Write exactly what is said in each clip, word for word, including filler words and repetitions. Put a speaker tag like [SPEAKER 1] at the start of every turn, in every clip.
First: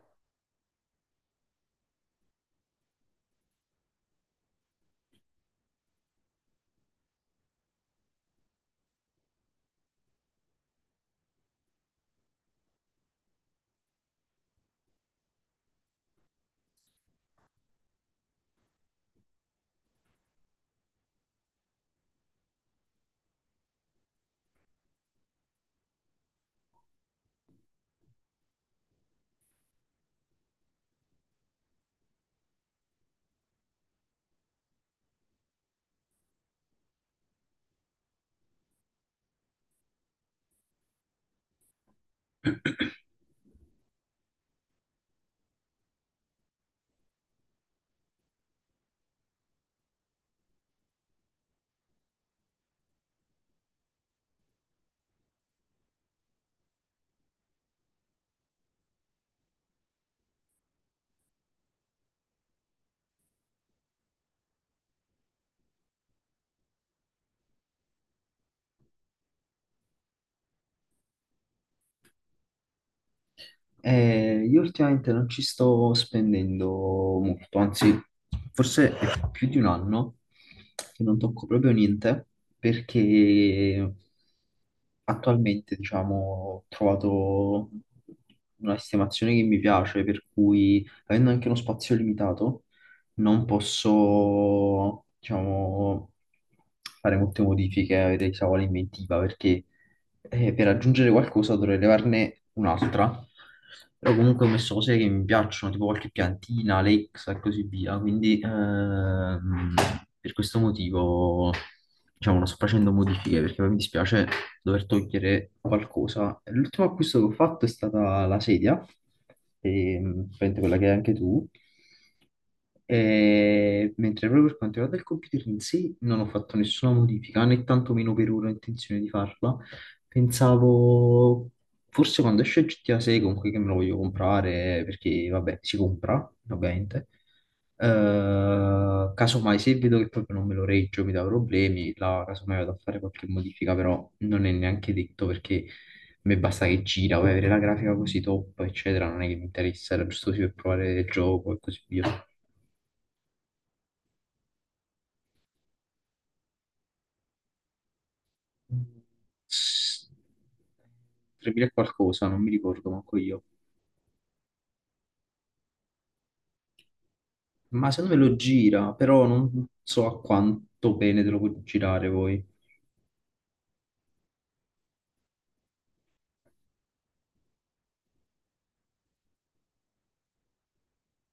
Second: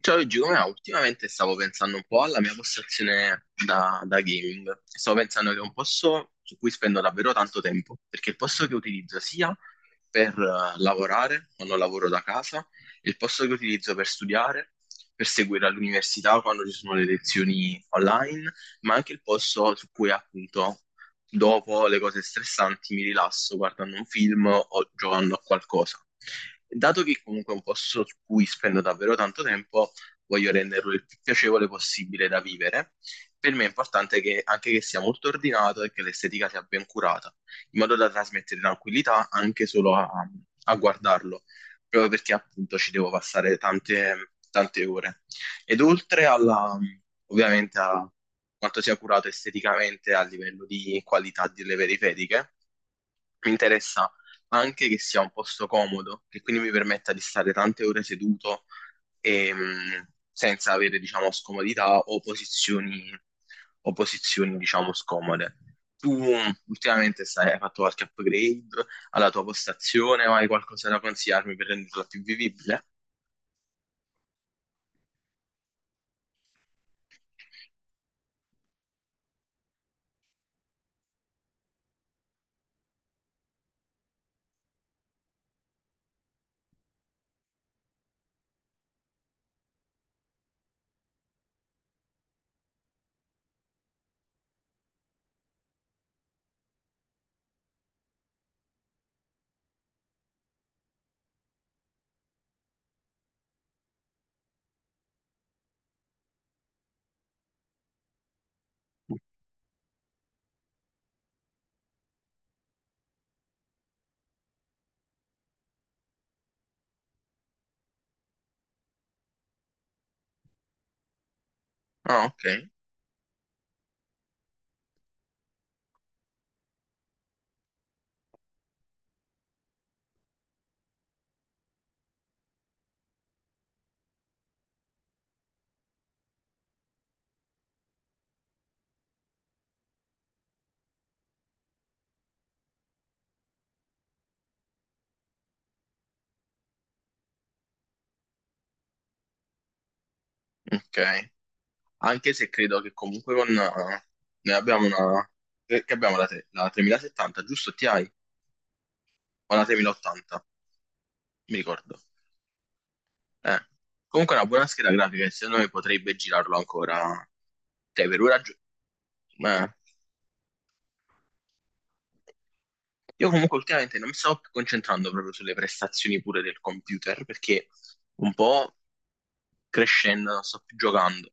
[SPEAKER 1] Ciao Giulia, ultimamente stavo pensando un po' alla mia postazione da, da gaming. Stavo pensando che è un posto su cui spendo davvero tanto tempo, perché è il posto che utilizzo sia per eh, lavorare quando lavoro da casa, il posto che utilizzo per studiare, per seguire all'università quando ci sono le lezioni online, ma anche il posto su cui appunto dopo le cose stressanti mi rilasso guardando un film o giocando a qualcosa. Dato che comunque è un posto su cui spendo davvero tanto tempo, voglio renderlo il più piacevole possibile da vivere. Per me è importante che, anche che sia molto ordinato e che l'estetica sia ben curata, in modo da trasmettere tranquillità anche solo a, a guardarlo, proprio perché appunto ci devo passare tante, tante ore. Ed oltre alla, ovviamente a quanto sia curato esteticamente a livello di qualità delle periferiche, mi interessa anche che sia un posto comodo, che quindi mi permetta di stare tante ore seduto e, mh, senza avere, diciamo, scomodità o posizioni, o posizioni, diciamo, scomode. Tu mh, ultimamente stai, hai fatto qualche upgrade alla tua postazione o hai qualcosa da consigliarmi per renderla più vivibile?
[SPEAKER 2] Eh, io ultimamente non ci sto spendendo molto, anzi, forse è più di un anno che non tocco proprio niente perché attualmente, diciamo, ho trovato una sistemazione che mi piace, per cui avendo anche uno spazio limitato, non posso, diciamo, fare molte modifiche, avere chissà quale inventiva perché e per aggiungere qualcosa dovrei levarne un'altra. Però comunque ho messo cose che mi piacciono, tipo qualche piantina, Alexa e così via. Quindi ehm, per questo motivo, diciamo, non sto facendo modifiche perché poi mi dispiace dover togliere qualcosa. L'ultimo acquisto che ho fatto è stata la sedia, ehm, praticamente quella che hai anche tu.
[SPEAKER 1] Ah, ok,
[SPEAKER 2] E mentre proprio per quanto riguarda il computer in sé non ho fatto nessuna modifica, né tantomeno per ora ho intenzione di farla. Pensavo, forse quando esce G T A sei, comunque, che me lo voglio comprare, perché vabbè, si compra, ovviamente. Eh, casomai se vedo che proprio non me lo reggio, mi dà problemi, là casomai vado a fare qualche modifica, però non è neanche detto perché a me basta che gira, vuoi avere la grafica così top, eccetera, non è che mi interessa, era giusto così per provare il
[SPEAKER 1] ok.
[SPEAKER 2] gioco e così via.
[SPEAKER 1] Anche se credo che comunque con... eh, noi abbiamo una... eh, Che abbiamo la, tre- la tremila settanta, giusto? Ti hai? O la tremila ottanta? Mi
[SPEAKER 2] tremila e
[SPEAKER 1] ricordo.
[SPEAKER 2] qualcosa, non mi ricordo manco io.
[SPEAKER 1] Eh. Comunque è una buona scheda grafica e secondo me potrebbe girarlo ancora.
[SPEAKER 2] Ma
[SPEAKER 1] Cioè,
[SPEAKER 2] secondo
[SPEAKER 1] per
[SPEAKER 2] me lo
[SPEAKER 1] ora... gio-
[SPEAKER 2] gira, però
[SPEAKER 1] ma
[SPEAKER 2] non so a quanto bene te lo puoi girare poi.
[SPEAKER 1] io comunque ultimamente non mi sto più concentrando proprio sulle prestazioni pure del computer, perché un po' crescendo, non sto più giocando,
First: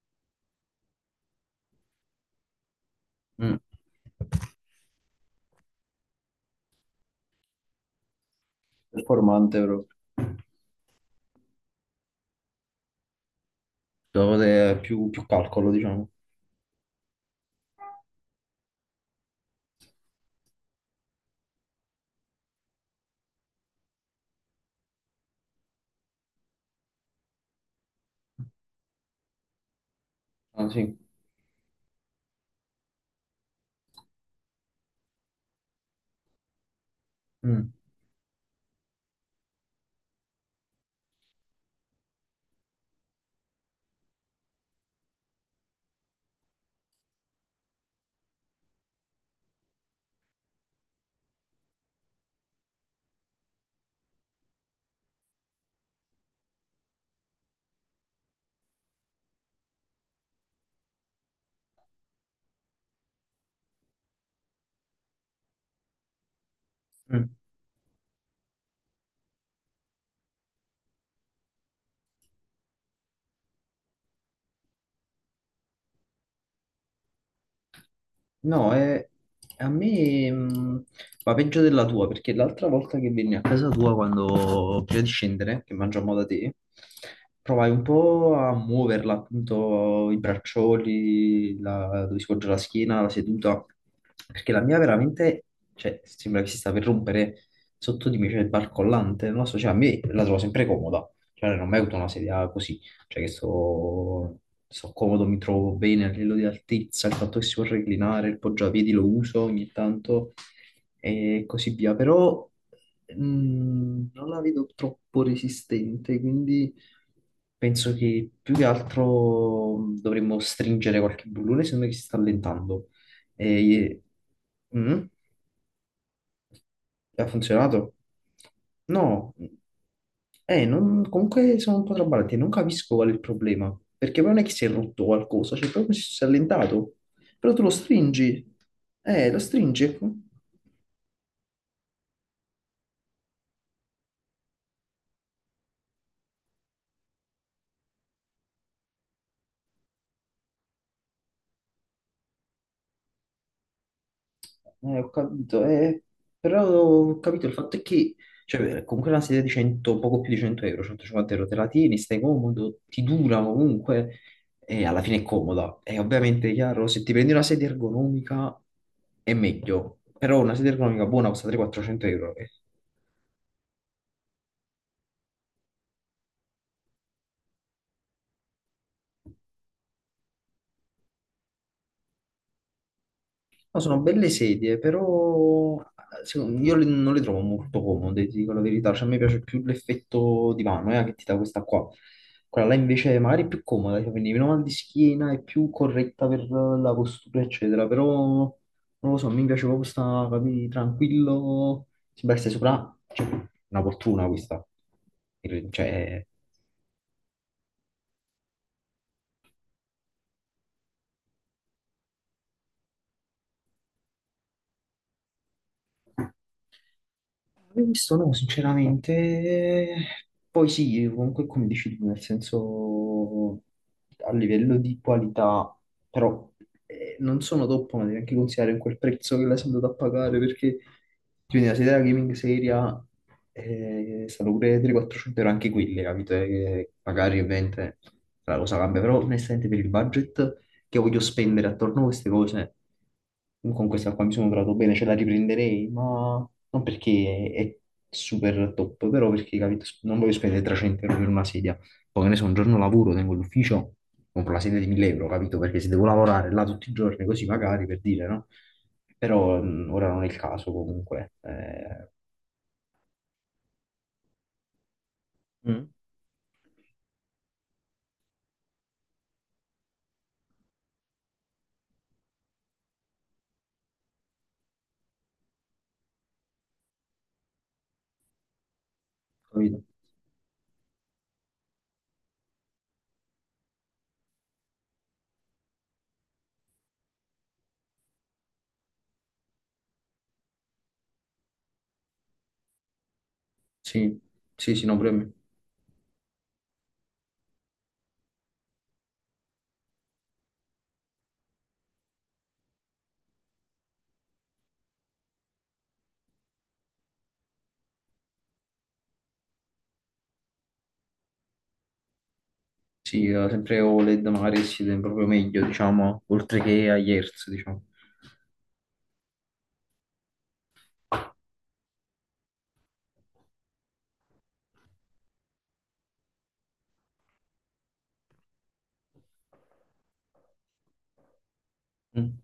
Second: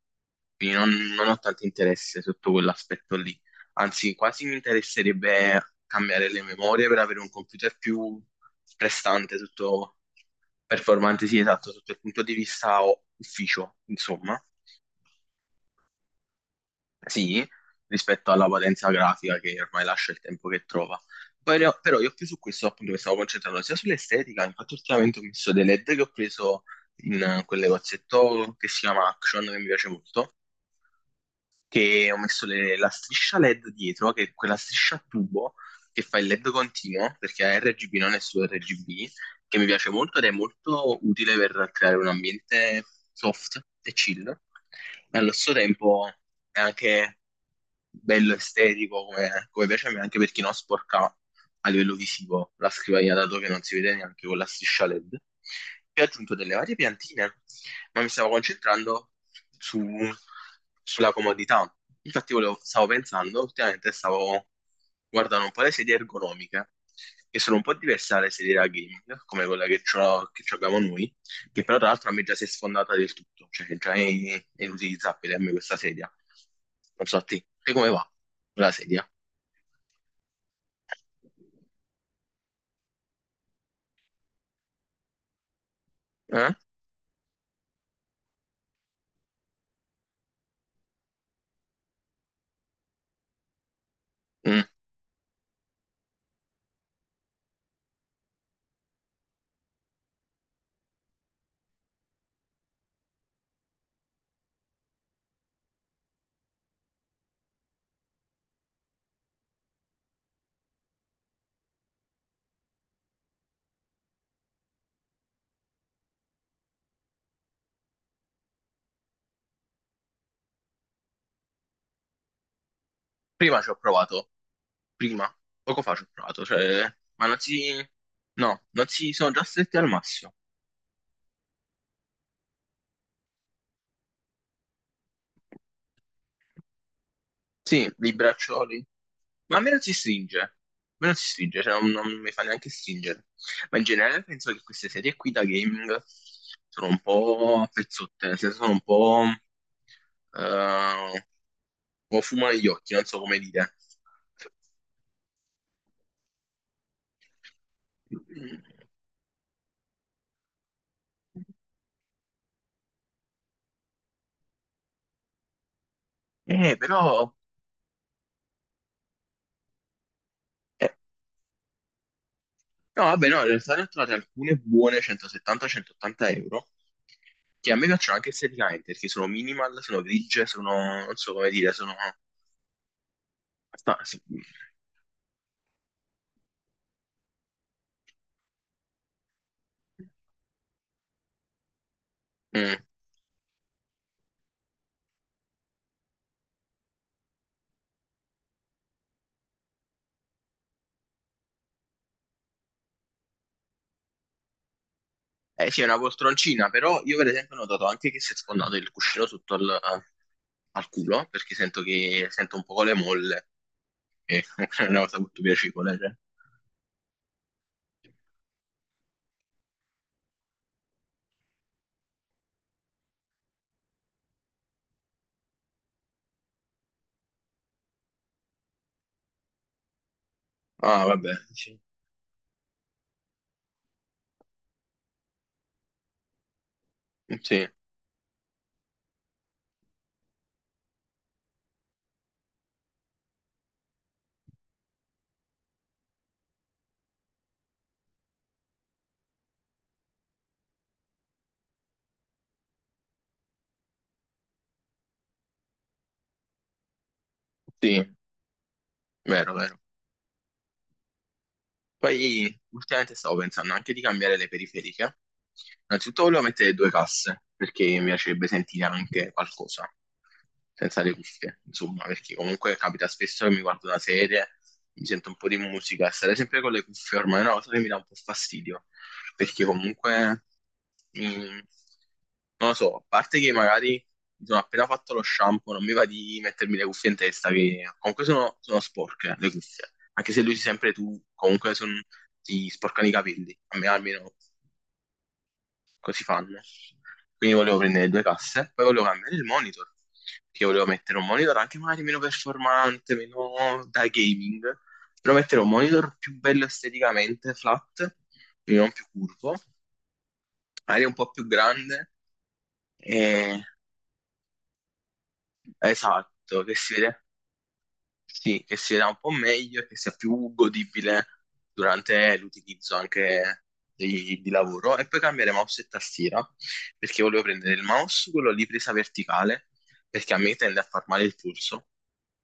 [SPEAKER 1] quindi non, non ho tanto interesse sotto quell'aspetto lì.
[SPEAKER 2] Mm.
[SPEAKER 1] Anzi, quasi mi interesserebbe cambiare le memorie per avere un computer più prestante
[SPEAKER 2] Performante però.
[SPEAKER 1] sotto performante, sì, esatto, sotto il punto di vista o- ufficio,
[SPEAKER 2] Devo
[SPEAKER 1] insomma.
[SPEAKER 2] avere più, più calcolo, diciamo.
[SPEAKER 1] Sì, rispetto alla potenza grafica che ormai lascia il tempo che trova. Poi ne ho- però io più su questo appunto mi stavo concentrando sia sull'estetica, infatti ultimamente ho messo dei L E D che ho preso in eh, quel negozietto che si chiama Action, che mi piace molto,
[SPEAKER 2] Ah, sì.
[SPEAKER 1] che ho messo le- la striscia L E D dietro, che è quella striscia a tubo che fa il L E D continuo, perché è
[SPEAKER 2] Mm.
[SPEAKER 1] R G B, non è solo R G B, che mi piace molto ed è molto utile per creare un ambiente soft e chill. E allo stesso tempo è anche bello estetico come, come piace a me, anche per chi non sporca a livello visivo la scrivania, dato che non si vede neanche con la striscia L E D. Poi ho aggiunto delle varie piantine, ma mi stavo concentrando su, sulla comodità. Infatti volevo- stavo pensando, ultimamente stavo guardando un po' le sedie ergonomiche,
[SPEAKER 2] Mm.
[SPEAKER 1] che sono un po' diverse dalle sedie da gaming, come quella che c'ho- che abbiamo noi che però tra l'altro a me già si è sfondata del tutto, cioè che già è, è inutilizzabile a me questa sedia. Non so a te, te come va
[SPEAKER 2] No,
[SPEAKER 1] la sedia?
[SPEAKER 2] è- A me mh, va peggio della tua, perché l'altra volta che venni a casa tua, quando prima di scendere, che mangiamo da te,
[SPEAKER 1] Eh?
[SPEAKER 2] provai un po' a muoverla, appunto, i braccioli, la- dove si poggia la schiena, la seduta, perché la
[SPEAKER 1] Mm.
[SPEAKER 2] mia veramente, cioè, sembra che si sta per rompere sotto di me, cioè, è barcollante, non lo so, cioè, a me la trovo sempre comoda, cioè, non ho mai avuto una sedia così, cioè che sto, sto comodo, mi trovo bene a livello di altezza, il fatto che si può reclinare, il poggiapiedi lo uso ogni tanto e così via, però mh, non la vedo troppo resistente, quindi penso che più che altro mm, dovremmo stringere qualche bullone, sembra che si sta allentando.
[SPEAKER 1] Prima ci ho
[SPEAKER 2] E...
[SPEAKER 1] provato,
[SPEAKER 2] Mm?
[SPEAKER 1] prima, poco fa ci ho provato, cioè,
[SPEAKER 2] Ha
[SPEAKER 1] ma non si,
[SPEAKER 2] funzionato?
[SPEAKER 1] no, non si sono
[SPEAKER 2] No,
[SPEAKER 1] già stretti al massimo.
[SPEAKER 2] eh, non- comunque sono un po' traballante, non capisco qual è il problema, perché poi non è che si è rotto qualcosa, cioè proprio si è allentato, però tu lo
[SPEAKER 1] Sì, i
[SPEAKER 2] stringi,
[SPEAKER 1] braccioli.
[SPEAKER 2] eh, lo
[SPEAKER 1] Ma a me non
[SPEAKER 2] stringi,
[SPEAKER 1] si
[SPEAKER 2] ecco.
[SPEAKER 1] stringe. A me non si stringe, cioè non, non mi fa neanche stringere. Ma in generale penso che queste serie qui da gaming sono un po' a pezzotte, nel senso sono un po'... eh, o fumo negli occhi, non so come dire.
[SPEAKER 2] Eh, ho capito, eh, però ho capito, il fatto è che, cioè, comunque una sedia di cento, poco più di cento euro, centocinquanta euro, te la tieni, stai comodo, ti dura comunque e alla fine è comoda. E ovviamente,
[SPEAKER 1] Eh,
[SPEAKER 2] chiaro, se ti prendi
[SPEAKER 1] però...
[SPEAKER 2] una sedia ergonomica è meglio, però una sedia
[SPEAKER 1] eh,
[SPEAKER 2] ergonomica buona costa trecento-quattrocento euro. Eh.
[SPEAKER 1] no, vabbè, no, in realtà ne ho trovate alcune buone centosettanta centottanta euro, che a me piacciono anche esteticamente, perché sono minimal, sono grigie, sono, non so come dire, sono...
[SPEAKER 2] No, sono
[SPEAKER 1] sta- s-
[SPEAKER 2] belle
[SPEAKER 1] mm.
[SPEAKER 2] sedie, però secondo- io le- non le trovo molto comode, ti dico la verità. Cioè, a me piace più l'effetto divano, eh, che ti dà questa qua. Quella là
[SPEAKER 1] Mm.
[SPEAKER 2] invece magari è più comoda, cioè, quindi meno mal di schiena, è più corretta per la postura, eccetera. Però non lo so, mi piace proprio sta, capì, tranquillo. Si stai sopra, cioè, una fortuna questa.
[SPEAKER 1] Eh sì, è una
[SPEAKER 2] Cioè,
[SPEAKER 1] poltroncina, però io per esempio ho notato anche che si è sfondato il cuscino sotto al, al culo, perché sento che sento un po' le molle, e è una cosa molto piacevole, cioè.
[SPEAKER 2] l'ho visto, no, sinceramente. Poi sì, comunque come dici tu, nel senso a livello di qualità, però eh, non sono top, ma devi anche considerare quel prezzo che l'hai andato a pagare, perché
[SPEAKER 1] Ah, vabbè,
[SPEAKER 2] quindi la
[SPEAKER 1] sì,
[SPEAKER 2] sedia gaming seria eh, stanno pure trecento-quattrocento euro anche quelle, capito? Eh, che magari
[SPEAKER 1] sì,
[SPEAKER 2] ovviamente la cosa cambia, però onestamente per il budget che voglio spendere attorno a queste cose, con questa qua mi sono trovato bene, ce la riprenderei, ma non perché è, è super top, però perché, capito, non voglio spendere trecento euro per una sedia. Poi, che ne so, un giorno lavoro, tengo l'ufficio, compro la sedia di mille euro, capito? Perché se devo lavorare là tutti i giorni, così magari, per
[SPEAKER 1] sì,
[SPEAKER 2] dire, no?
[SPEAKER 1] vero,
[SPEAKER 2] Però
[SPEAKER 1] vero.
[SPEAKER 2] mh, ora non è il caso, comunque. Eh.
[SPEAKER 1] Poi ultimamente stavo pensando anche di cambiare le periferiche.
[SPEAKER 2] Mm.
[SPEAKER 1] Innanzitutto volevo mettere due casse, perché mi piacerebbe sentire anche qualcosa, senza le cuffie, insomma, perché comunque capita spesso che mi guardo una serie, mi sento un po' di musica, e stare sempre con le cuffie ormai è una cosa che mi dà un po' fastidio, perché
[SPEAKER 2] Capito?
[SPEAKER 1] comunque, mm, non lo so, a parte che magari mi sono appena fatto lo shampoo, non mi va di mettermi le cuffie in testa, che comunque sono, sono sporche le cuffie anche se lui si sempre tu, comunque son- ti sporcano i capelli, a me
[SPEAKER 2] Sì,
[SPEAKER 1] almeno
[SPEAKER 2] sì, sì, no, pure a me.
[SPEAKER 1] così fanno. Quindi volevo prendere due casse, poi volevo cambiare il monitor, perché volevo mettere un monitor anche magari meno performante, meno da gaming, però mettere un monitor più bello esteticamente, flat, quindi non più curvo, magari un po' più grande,
[SPEAKER 2] Sì, eh,
[SPEAKER 1] e...
[SPEAKER 2] sempre O L E D magari si vede proprio meglio, diciamo, oltre
[SPEAKER 1] esatto, che
[SPEAKER 2] che
[SPEAKER 1] si
[SPEAKER 2] a
[SPEAKER 1] vede
[SPEAKER 2] Hertz, diciamo.
[SPEAKER 1] sì, che sia un po' meglio e che sia più godibile durante l'utilizzo anche di, di lavoro. E poi cambiare mouse e tastiera, perché volevo prendere il mouse, quello lì presa verticale, perché a me tende a far male il polso
[SPEAKER 2] Mm.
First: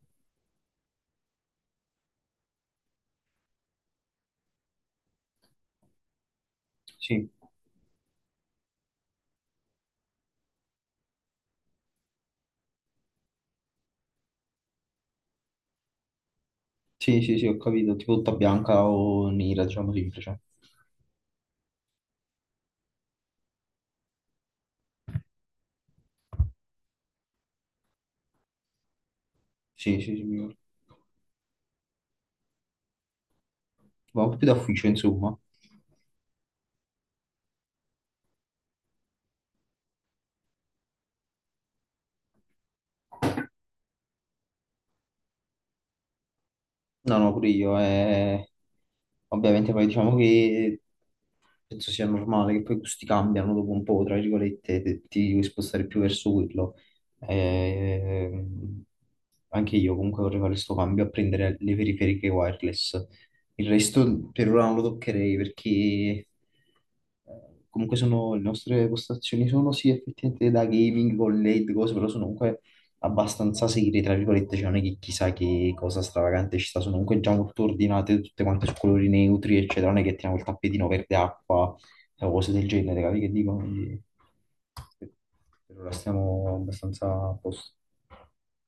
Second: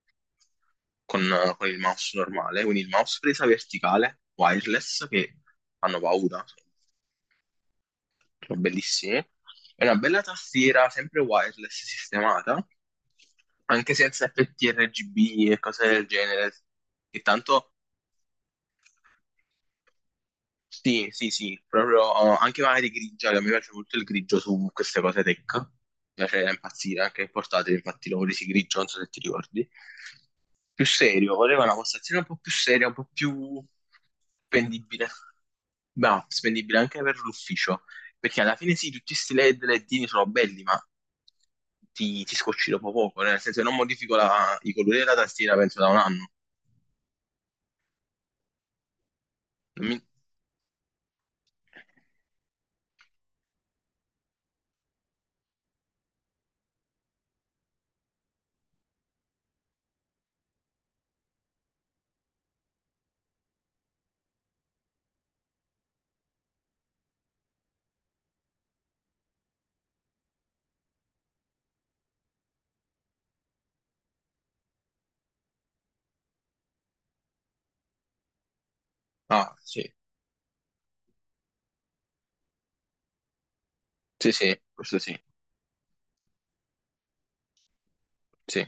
[SPEAKER 1] con, con il mouse normale. Quindi il mouse presa verticale, wireless, che fanno paura,
[SPEAKER 2] Sì,
[SPEAKER 1] sono bellissimi. E una bella tastiera, sempre wireless sistemata, anche senza F T R G B e cose del genere,
[SPEAKER 2] sì,
[SPEAKER 1] che
[SPEAKER 2] sì, sì, ho
[SPEAKER 1] tanto
[SPEAKER 2] capito, tipo tutta bianca o nera, diciamo semplice.
[SPEAKER 1] sì, sì, sì, proprio oh, anche magari grigia, che mi piace molto il grigio su queste cose tech. Mi piace impazzire, anche il portatile, infatti l'ho presi grigio, non so se ti ricordi.
[SPEAKER 2] Sì, sì, sì, mi ricordo.
[SPEAKER 1] Più serio, voleva una postazione un po' più seria, un po' più
[SPEAKER 2] Ma un po' più da ufficio,
[SPEAKER 1] spendibile.
[SPEAKER 2] insomma.
[SPEAKER 1] Ma spendibile anche per l'ufficio, perché alla fine sì, tutti questi L E D, ledini sono belli, ma ti, ti scocci dopo poco, nel senso che non modifico la- i colori della tastiera, penso da un anno.
[SPEAKER 2] No, no, pure io. eh, Ovviamente poi
[SPEAKER 1] Non mi-
[SPEAKER 2] diciamo che penso sia normale che poi i gusti cambiano dopo un po', tra virgolette, te- ti devi spostare più verso quello. Ehm, Anche io comunque vorrei fare questo cambio a prendere le periferiche wireless. Il resto per ora non lo toccherei perché eh, comunque sono, le nostre postazioni sono sì effettivamente da gaming con L E D, cose, però sono comunque abbastanza serie, tra virgolette, cioè non è che chissà che cosa stravagante ci sta, sono comunque già molto ordinate, tutte quante su colori
[SPEAKER 1] Ah,
[SPEAKER 2] neutri,
[SPEAKER 1] sì,
[SPEAKER 2] eccetera, non è che tiriamo il tappetino verde acqua o cose del genere, capi che dico? Quindi,
[SPEAKER 1] sì, sì, questo sì,
[SPEAKER 2] per ora stiamo abbastanza a posto.
[SPEAKER 1] sì.